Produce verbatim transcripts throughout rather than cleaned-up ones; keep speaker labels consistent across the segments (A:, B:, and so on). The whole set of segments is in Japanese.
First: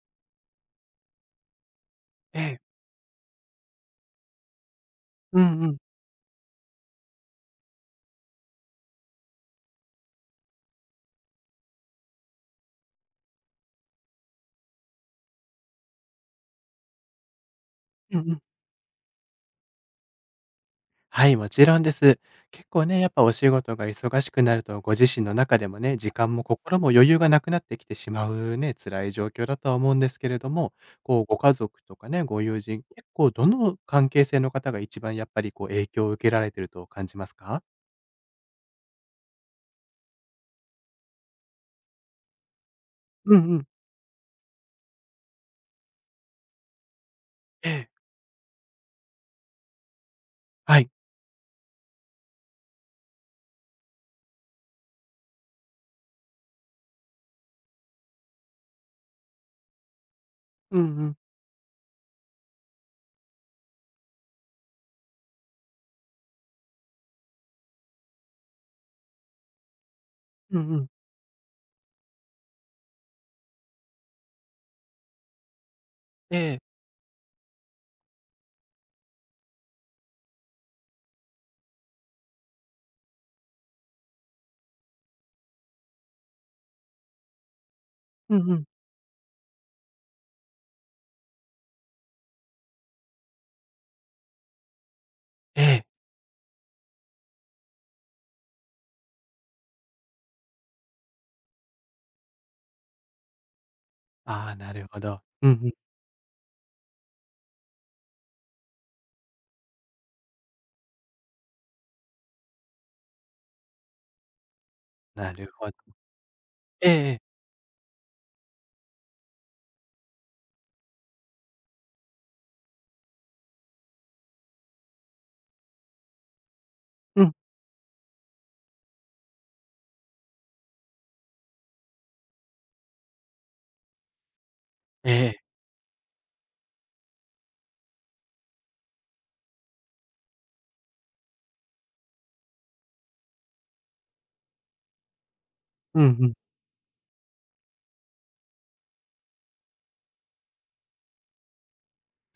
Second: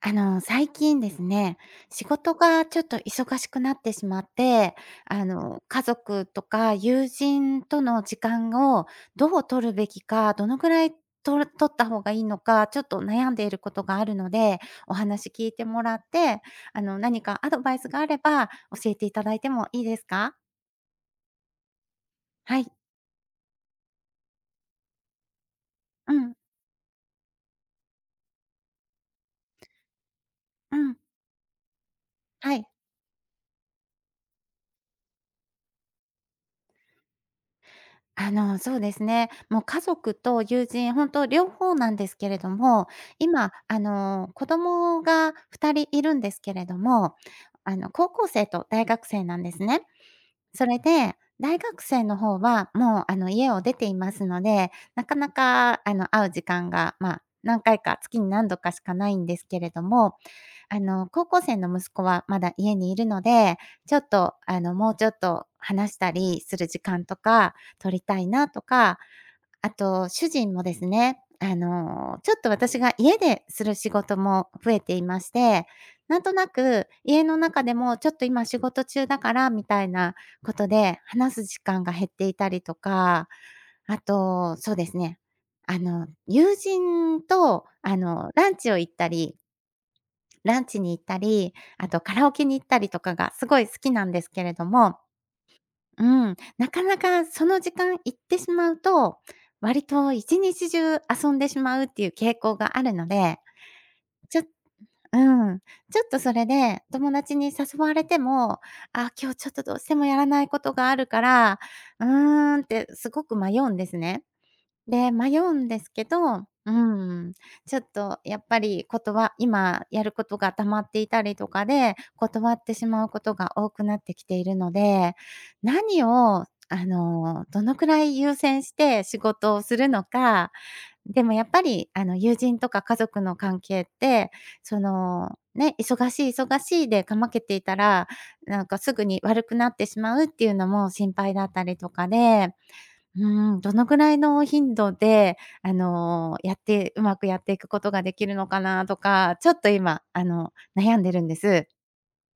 A: あの、最近ですね、仕事
B: ええ。
A: がちょっと忙しくなってしまって、あ
B: うん
A: の、
B: うん。
A: 家族とか友人との時間をどう取るべきか、どのぐらいと取った方がいいのか、ちょっと悩んでいることがあるので、お話聞いてもらって、あの、何かアドバイスがあ
B: う
A: れ
B: んうん。
A: ば教えていただいてもいいですか？
B: はい、もちろんです。
A: は
B: 結
A: い。
B: 構ね、やっぱお仕事が忙しくなると、ご自身の中でもね、時
A: うん、
B: 間も心も余裕がなくなってきてしまうね、辛い状況だとは思うんですけれども、
A: うん、
B: こう、ご家族とかね、ご
A: は
B: 友
A: い。
B: 人、結構どの関係性の方が一番やっぱりこう影響を受けられてると感じますか？
A: あの、そうですね。もう家族と友人、本当両方なんですけれども、
B: うん
A: 今、
B: うん。
A: あの、子供がふたりいるんですけれども、
B: え
A: あ
B: え、
A: の、高校生と大学生なんですね。そ
B: は
A: れ
B: い。
A: で、大学生の方はもう、あの、家を出ていますので、なかなか、あの、会う時間が、まあ、何回か、月に何度かしかないんですけれども、
B: うん
A: あ
B: う
A: の、
B: ん。
A: 高校生の息子はまだ家にいるので、ちょっと、あの、もうちょっと話したりする時間とか取りたいなとか、あと主人
B: う
A: も
B: ん
A: で
B: う
A: す
B: ん。
A: ね、あの、ちょっと私が家でする仕事も増えていまして、なんと
B: え
A: な
B: え。
A: く家の中でもちょっと今仕事中だからみたいなことで話す時間が減っていたりとか、あと、そうですね、あの、友人と、あの、
B: うん
A: ラ
B: う
A: ン
B: ん。
A: チを行ったりランチに行ったり、あとカラオケに行ったりとかがすごい好きなんですけれども、
B: ええ。
A: うん、なかなかその時間行ってしまうと、割と一日中遊んでしまうっていう傾向があるので、ちょっ
B: ああ、なるほ
A: う
B: ど。うんう
A: ん、
B: ん。
A: ちょっとそれで友達に誘われても、「あ、今日ちょっとどうしてもやらないことがあるから、うーん」ってすごく迷うんですね。で、
B: な
A: 迷
B: る
A: う
B: ほ
A: ん
B: ど。
A: ですけど、う
B: ええ。
A: ん、ちょっとやっぱりこ今やることが溜まっていたりとかで、断ってしまうことが多くなってきているので、何をあ
B: うん。
A: の、どのくらい優先して仕事をするのか、でもやっぱりあの、友人とか家族の関係って、そ
B: え
A: の、
B: え。
A: ね、忙しい忙しいでかまけていたら、なんかすぐに悪くなってしまうっていうのも心配だったりとかでうん、どのぐらいの頻度で、あ
B: うんうん。
A: の、やってうまくやっていくことができるのかなとか、ちょっと今、あの、悩んでるんです。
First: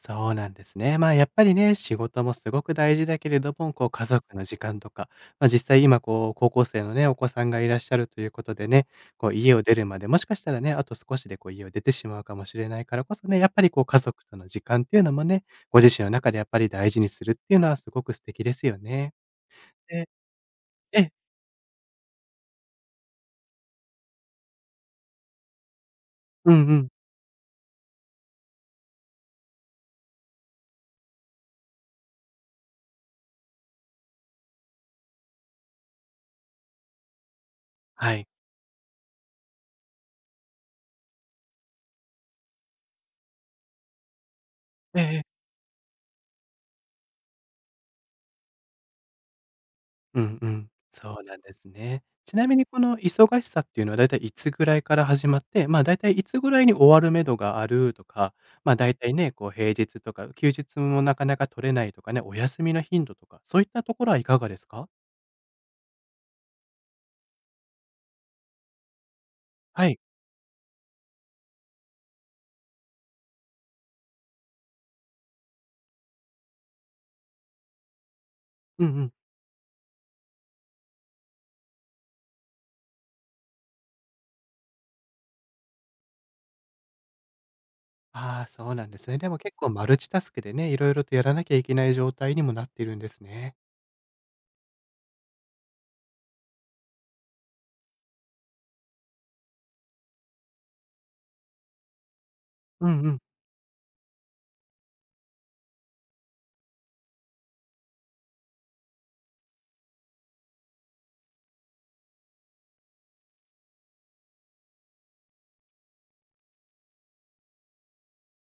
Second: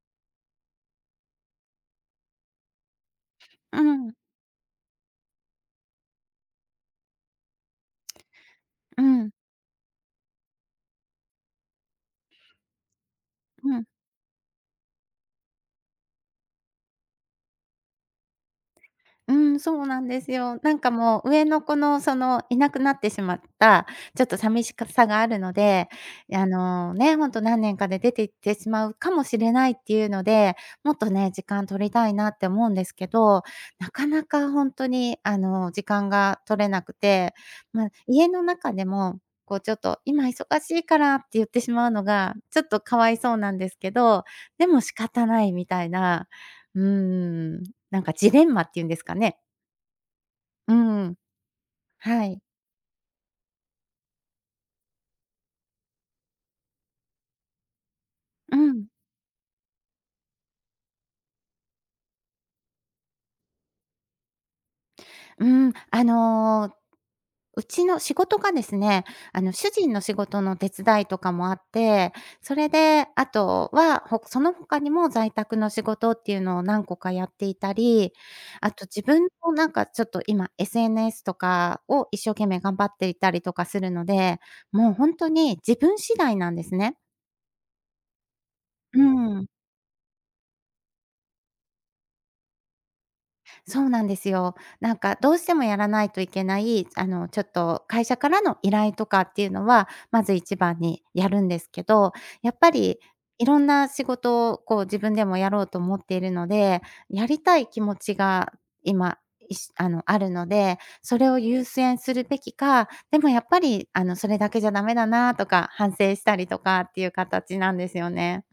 B: そうなんですね。まあ、やっぱりね、仕事もすごく大事だけれども、
A: う
B: こう、家
A: ん、
B: 族の時間とか、まあ、実際今、こう、高校生のね、お子さんがいらっしゃるということでね、
A: う
B: こ
A: ん、
B: う、家を出るまで、もしかしたらね、あと少しでこう、家を出てしまうかもしれないからこそね、やっぱり
A: う
B: こう、
A: ん。
B: 家族との時間っていうのもね、ご自身の中でやっぱり大事にするっていうのはすごく素敵ですよね。
A: うん、そうな
B: で
A: んですよ。なんか
B: ええ、
A: もう上の子のそのいなくなってしまった、ちょっと寂しかさがあるので、あ
B: うんうん。
A: のね、ほんと何年かで出て行ってしまうかもしれないっていうので、もっとね、時間取りたいなって思うんですけど、なかなかほんとにあの時間が取れなくて、ま、
B: はい。
A: 家の中でも、こうちょっと今忙しいからって言ってしまうのが、ちょっとかわいそうなんですけど、でも仕
B: えええ
A: 方
B: え。
A: ないみたいな、うーん。なんかジレンマっていうんですかね。
B: うんうん。
A: うん、
B: そうなんですね。
A: は
B: ち
A: い。
B: なみにこの忙しさっていうのはだいたいいつぐらいから始まって、まあ、だいたいいつぐらいに終わるめどがあるとか、
A: う
B: まあ、
A: ん、
B: だいたいね、こう平日とか休日もなかなか取れないとかね、お休みの頻度とか、そういったところはいかがですか？
A: うん、あの、うちの仕事がですね、あの、主
B: は
A: 人
B: い。
A: の仕事の手伝いとかもあって、それで、あとは、ほその他にも在宅の仕事っていうのを何個かやっていたり、あ
B: うん
A: と
B: う
A: 自
B: ん。
A: 分のなんかちょっと今 エスエヌエス とかを一生懸命頑張っていたりとかするので、もう本当に自分次第なんですね。
B: ああ、そうなんで
A: う
B: すね。でも
A: ん
B: 結構マルチタスクでね、いろいろとやらなきゃいけない状態にもなっているんですね。
A: そうなんですよ。なんかどうしてもやらないといけない、あの、ちょっと会社からの依頼とかっていうのは、まず一番にやるんですけど、やっぱ
B: う
A: り
B: んうん。
A: いろんな仕事をこう自分でもやろうと思っているので、やりたい気持ちが今、いしあの、あるので、それを優先するべきか、でもやっぱり、あの、それだけじゃダメだなとか、反省したりとかっていう形なんですよね。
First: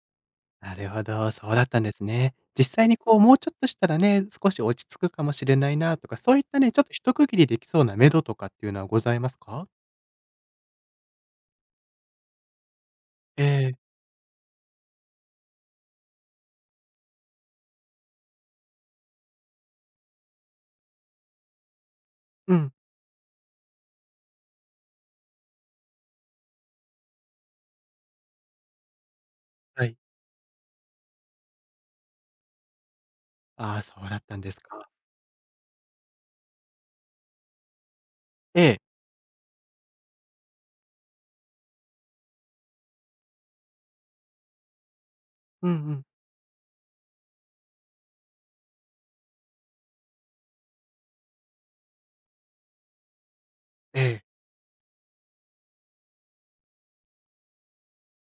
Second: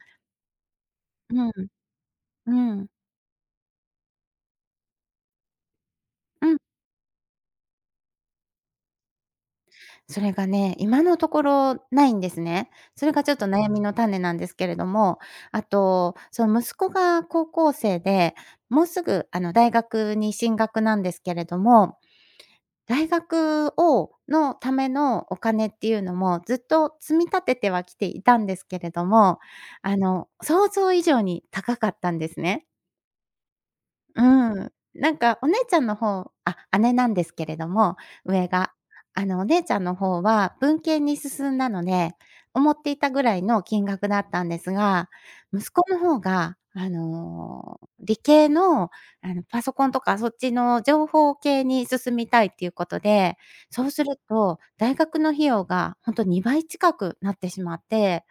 B: なるほど、
A: う
B: そうだっ
A: ん、
B: たんですね。実
A: うん。
B: 際にこう、もうちょっとしたらね、少し落ち着くかもしれないなとか、そういっ
A: うん。
B: たね、ちょっと一区切りできそうな目処とかっていうのはございますか？
A: それがね、今のところないんですね。それがちょっ
B: え
A: と悩
B: え、
A: みの種なんですけれども、あと、その息子が高校生で、もうすぐあの大学に進学なんですけれども、
B: うん、
A: 大学をのためのお金っていうのもずっと積み立ててはきていたんですけれども、
B: は
A: あ
B: い。
A: の、想像以上に高かったんですね。
B: ああ、そうだ
A: う
B: ったんです
A: ん。
B: か。
A: なんかお姉ちゃんの方あ、姉なんですけれども、上
B: え
A: が。
B: え、
A: あの、お姉ちゃんの方は文系に進んだので、思っていたぐらいの金額だったんですが、
B: うん
A: 息
B: う
A: 子の
B: ん、
A: 方が、あの、理系の、あの、パソコンとかそっちの情報系に進みたいっていうことで、そう
B: え
A: する
B: え、
A: と大学の費用がほんとにばい近くなってしまって。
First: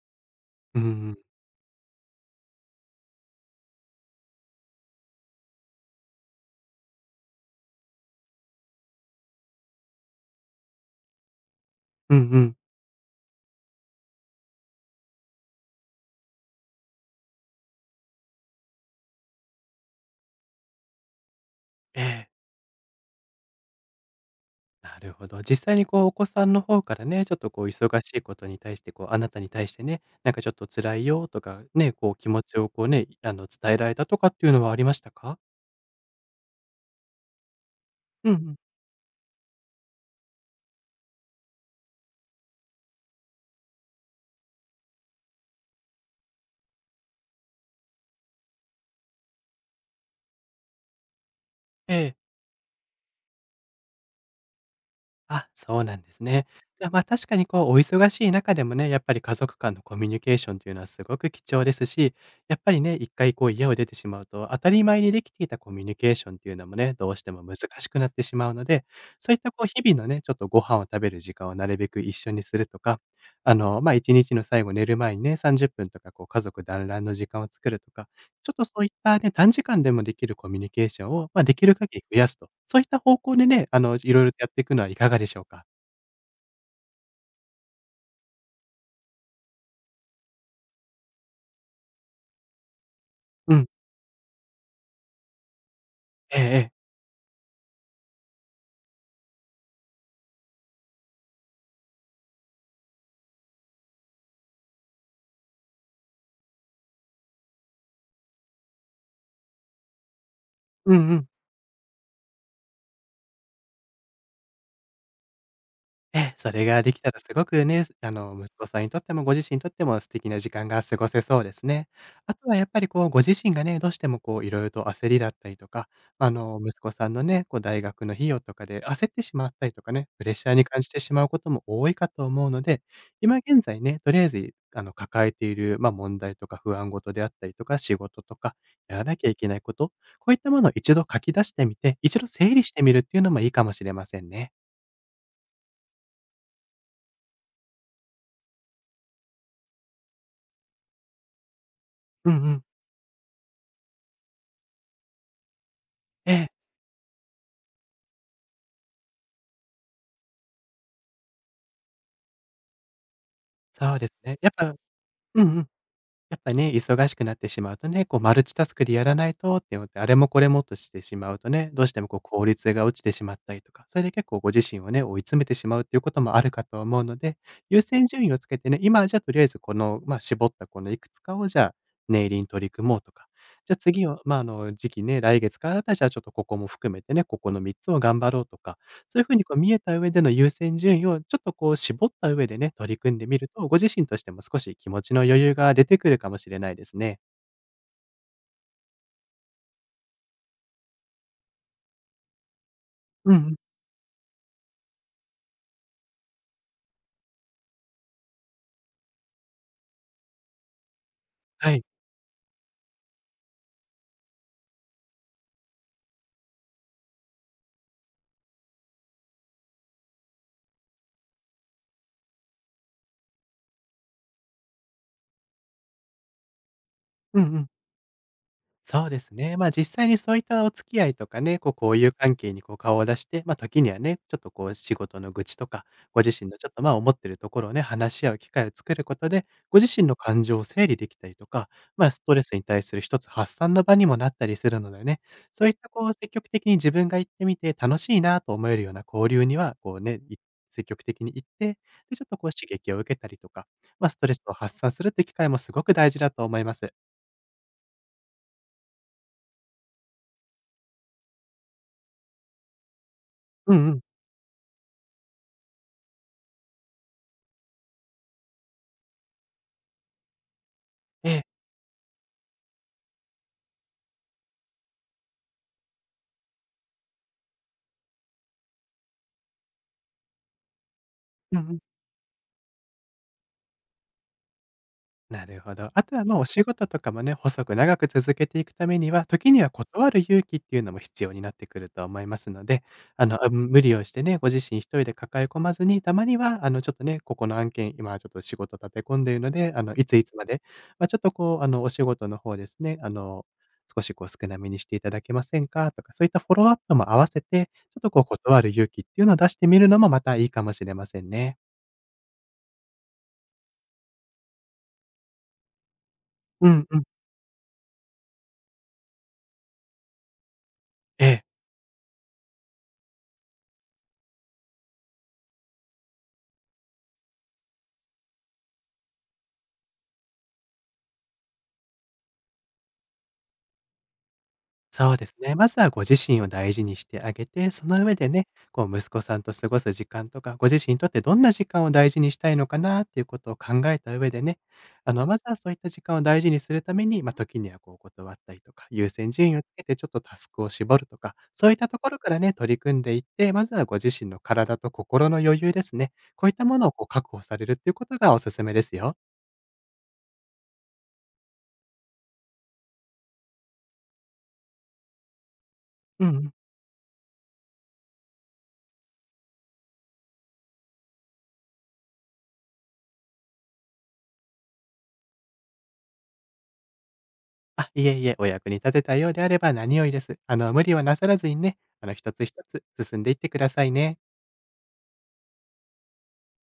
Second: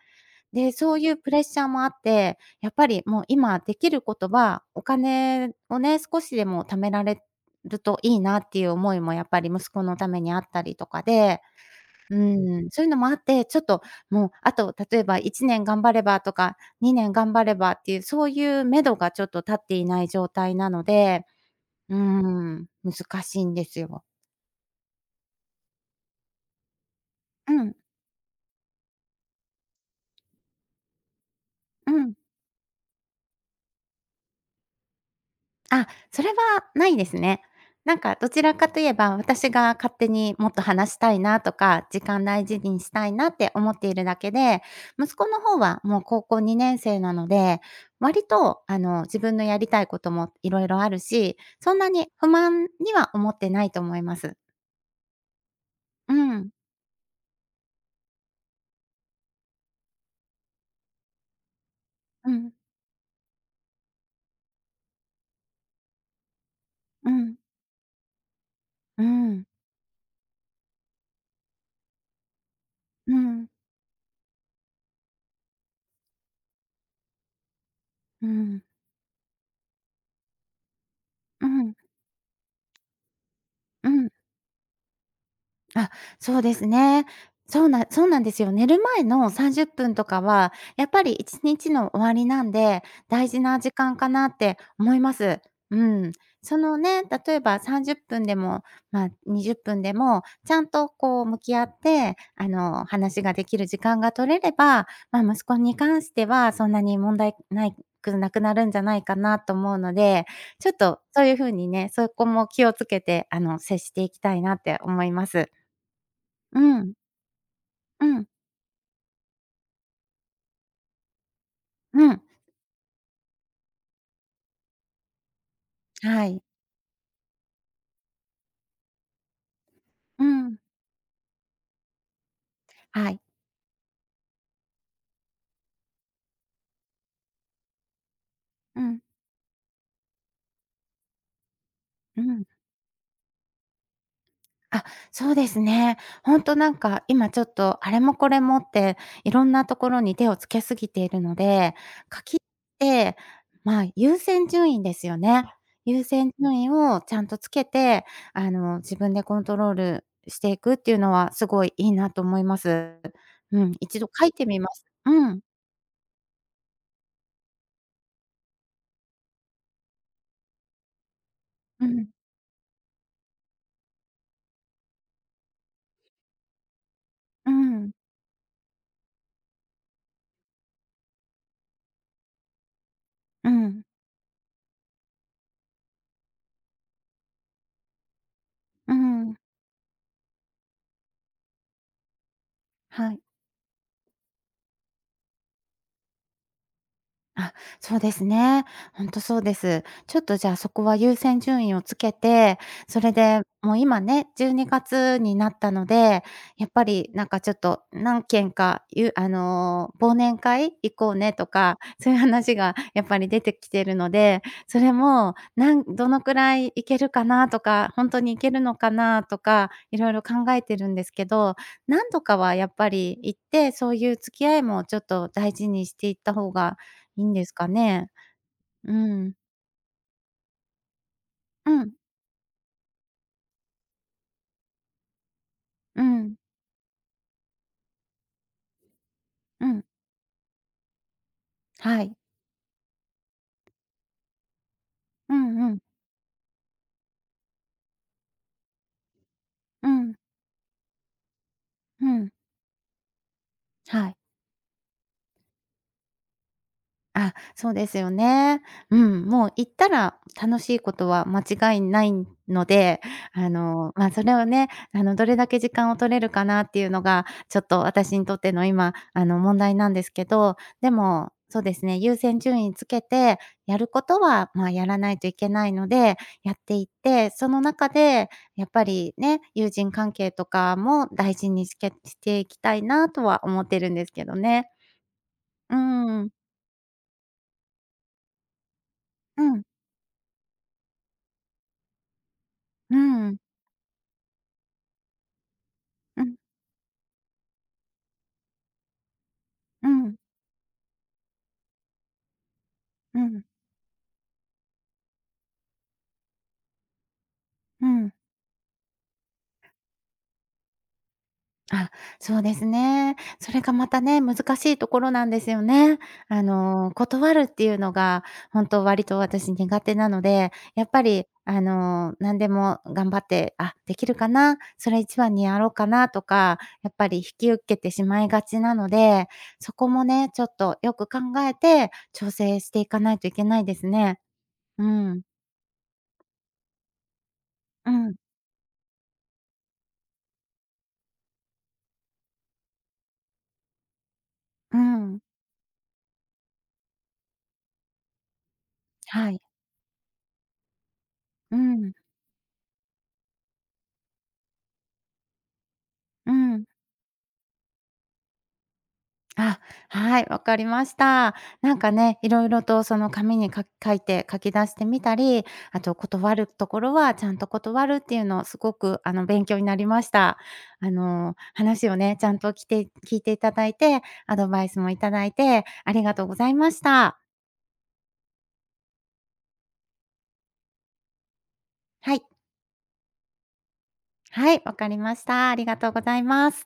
A: で、
B: うんう
A: そういう
B: ん、
A: プレッシャーもあって、やっぱりもう今できることは、お金をね、少しでも貯められるといいなっていう思いもやっぱり息子のためにあったりとかで、
B: う
A: う
B: んうん、
A: ん、そういうのもあって、ちょっともうあと例えばいちねん頑張ればとか、にねん頑張ればっていう、そういう目処がちょっと立っていない状態なので、う
B: ええ、
A: ん、難しいんですよ。
B: なるほど。実際にこう、お子さんの方からね、ちょっと
A: う
B: こう
A: ん、
B: 忙しいことに対して、こう、あなたに対してね、なんかちょっと辛いよとか、
A: う
B: ね、こ
A: ん。
B: う気持ちをこうね、あの伝えられたとかっていうのはありましたか？
A: あ、それはないですね。なんかど
B: うんう
A: ちら
B: ん、
A: かといえば、私が勝手にもっと話したいなとか、時間大事にしたいなって思っているだけで、息子の方はもう高校にねん生なので、割とあの、自分のやりたいこともいろいろあるし、そんな
B: え
A: に
B: え。
A: 不満には思ってないと思います。
B: あ、そうなんで
A: う
B: すね。
A: ん。
B: じゃあ、ま、確かにこう、お忙しい中でもね、やっぱり家族間のコミュニケーションというのはすごく貴重ですし、
A: うん。
B: やっぱりね、いっかいこう家を出てしまうと、当たり前にできていたコミュニケーションっていうのもね、ど
A: う
B: うして
A: ん。
B: も難しくなってしまうので、
A: う
B: そういっ
A: ん。
B: たこう日々のね、ちょっとご飯を食べる時間をなるべく一緒にするとか、
A: うん。
B: あの、ま、いちにちの最後寝る前にね、さんじゅっぷんとかこう家族団らんの時間を作るとか、
A: う
B: ちょっ
A: ん。
B: とそういったね、短時間でもできるコミュニケーションを、まあ、
A: う
B: で
A: ん。う
B: きる
A: ん。
B: 限り増やすと、そういった方向でね、あ
A: う
B: の、
A: ん。
B: いろいろとやっていくのはいかがでしょうか？
A: あ、そうですね。そうなそうなんですよ。寝る前のさんじゅっぷんとかは、やっぱりいちにちの終わりなんで、大事
B: う
A: な
B: ん。
A: 時間かなって思います。うん。
B: ええ
A: そ
B: ええ。
A: のね、例えばさんじゅっぷんでも、まあ、にじゅっぷんでも、ちゃんとこう向き合って、あの、話ができる時間が取れれば、まあ、息子に関してはそんなに問題ないくなくなるんじゃないかなと思うので、ちょっ
B: う
A: と
B: んう
A: そう
B: ん。
A: いう風にね、そこも気をつけて、あの、接していきたいなって思います。
B: ええ、そ
A: う
B: れがで
A: ん、
B: きたらすごくね、
A: う
B: あ
A: ん、
B: の、息子さんにとってもご自身にとっても素敵な時間が過ごせそうですね。
A: うん。
B: あとはやっぱりこう、ご自身がね、どうしてもこう、いろいろと焦りだったりとか、
A: は
B: あ
A: い。
B: の、息子さんのね、こう、大学の費用とかで焦ってしまったりとかね、プ
A: う
B: レッシャー
A: ん。
B: に感じてしまうことも多いかと思うので、
A: はい。
B: 今現在ね、とりあえず、あの、抱えている、まあ、問題とか不安事であったりとか、仕事とか、
A: う
B: や
A: ん。
B: らなきゃいけないこと、こういったものを一度書き出してみて、一
A: う
B: 度
A: ん。
B: 整理してみるっていうのもいいかもしれませんね。
A: あ、そうですね。ほんとなんか、今ちょっと、あれもこれもって、いろんなところに手をつけすぎているので、書
B: う
A: きっ
B: んうん。
A: て、まあ、優先順位ですよね。優
B: え
A: 先
B: え。
A: 順位をちゃんとつけて、あの、自分でコントロールしていくっていうのは、すごいいいなと思います。うん、
B: そう
A: 一
B: で
A: 度
B: す
A: 書い
B: ね。
A: て
B: やっ
A: みま
B: ぱ
A: す。うん。
B: うんうん。やっぱね、忙しくなってしまうとね、こうマルチタスクでやらないとって思って、あれもこれもとしてしまうとね、ど
A: う
B: うして
A: ん。
B: もこう効率が落ちてしまったりとか、それで結構ご自身をね、追い詰めてしまうっていうこともあるかと思うので、
A: う
B: 優
A: ん。
B: 先順位をつけてね、今はじゃあとりあえずこの、ま、絞ったこのいくつかをじゃあ、念入りに取り組もうとか、
A: う
B: じゃあ
A: ん。
B: 次をま、ああの、時期ね、来月からだったらじゃあちょっとここも含めてね、ここのみっつを頑張ろうとか
A: う
B: そういう風
A: ん。
B: にこう見えた上での優先順位をちょっとこう絞った上でね、取り
A: は
B: 組ん
A: い。
B: でみると、ご自身としても少し気持ちの余裕が出てくるかもしれないですね。
A: あ、そうですね。ほんとそうです。ちょっとじゃあそこは優先順位をつけて、それ
B: うんう
A: で、
B: ん。
A: もう今ね、じゅうにがつにがつになったので、やっぱりなんかちょっと何件か、ゆあの、忘年会行こうねと
B: は
A: か、
B: い。
A: そういう話がやっぱり出てきてるので、それも、なんどのくらい行けるかなとか、本当に行けるのかなとか、いろいろ考えてるんですけど、何度かはやっぱり行って、そういう付き合いもちょっと大事にしていった方がいいん
B: うん
A: です
B: う
A: か
B: ん。
A: ね？う
B: そうで
A: ん。
B: すね。まあ、実際にそういったお付き合いとかね、こ
A: う
B: うこ
A: ん、
B: ういう関係にこう顔を出して、まあ、時にはね、ちょっとこう仕事の愚痴とか、
A: う
B: ご自
A: ん、
B: 身のちょっとまあ思ってるところをね、話し合う機会を作ることで、
A: う
B: ご
A: ん。
B: 自身の感情を整理できたりとか、
A: は
B: まあ、
A: い。
B: ストレスに対する一つ発散の場にもなったりするのでね、
A: う
B: そう
A: ん
B: いっ
A: うん。
B: たこう積極的に自分が行ってみて楽しいなと思えるような交流には、
A: う
B: こう
A: ん、
B: ね、い積極的に行って、
A: う
B: で、ちょっ
A: ん。
B: とこう刺激を受けたりとか、ま
A: は
B: あ、ス
A: い。
B: トレスを発散するって機会もすごく大事だと思います。
A: あ、そうですよね。うん、もう行ったら楽しいことは間違いないので、あ
B: うんう
A: の、
B: ん。
A: まあ、それをね、あの、どれだけ時間を取れるかなっていうのが、ちょっと私にとっての今、あの、問題なんですけど、で
B: え
A: も、
B: え。
A: そうですね、優先順位つけて、やることは、まあ、やらないといけないので、やっていって、その中でやっぱりね、友人関係とかも大事
B: う
A: に
B: んう
A: し
B: ん。
A: けしていきたいなとは思ってるんですけどね。
B: なるほ
A: う
B: ど。あとは、
A: ん。
B: ま、お仕事とかもね、細く長く続けていくためには、
A: う
B: 時に
A: ん、
B: は断る勇気っていうのも必要になってくると思いますので、
A: う
B: あ
A: ん。
B: の、あ、無理をしてね、ご自身一人で抱え込まずに、た
A: う
B: ま
A: ん、
B: には、あの、ちょっとね、ここの案件、今ちょっと仕事立て込んでいるので、あ
A: う
B: の、いつ
A: ん、
B: いつまで、まあ、ちょっとこう、あの、お仕事の方ですね、あ
A: う
B: の、
A: ん、
B: 少しこう少なめにしていただけませんかとか、そういったフォローアップも合わせて、ち
A: う
B: ょっと
A: ん。
B: こう断る勇気っていうのを出してみるのもまたいいかもしれませんね。
A: あ、そうですね。それがまたね、難しいところなんですよね。あ
B: うん
A: の、
B: うん。
A: 断るっていうのが、本当割と私苦手なので、やっぱ
B: え
A: り、
B: え。
A: あの、何でも頑張って、あ、できるかな、それ一番にやろうかなとか、やっぱり引き受けてしまいがちなので、そこもね、ちょっとよく考えて調整していかないといけないですね。う
B: そう
A: ん、
B: ですね。まずはご自身を大事にしてあげて、そ
A: う
B: の上
A: ん、
B: でね、こう息子さんと過ごす時間とか、ご自身にとってどんな時間を大事にしたいのかなっていうことを考えた上でね、
A: う
B: あ
A: ん。
B: の、まずはそういった時間を大事にするために、まあ、時にはこう断ったりとか、優先
A: はい。
B: 順位をつけてちょっとタスクを絞るとか、
A: う
B: そういった
A: ん、
B: ところからね、取り組んでいって、まずはご自身の体と心の余裕ですね、
A: う
B: こういった
A: ん。
B: ものをこう確保されるっていうことがおすすめですよ。
A: あ、はい、わかりました。なんかね、いろいろとその紙にか書いて書き出してみたり、あと
B: う
A: 断
B: んう
A: る
B: ん。
A: ところはちゃんと断るっていうのすごくあの勉強になりました。あの、話をね、ちゃんときて聞いていただいて、アドバイスもいただいてありがとうございました。
B: あ、いえいえ、お役に立てたようであれば何よりです。あの、無理はなさらずにね、あの、
A: はい、
B: 一つ一つ進んでいってくださいね。
A: はい、わかりました。ありがとうございます。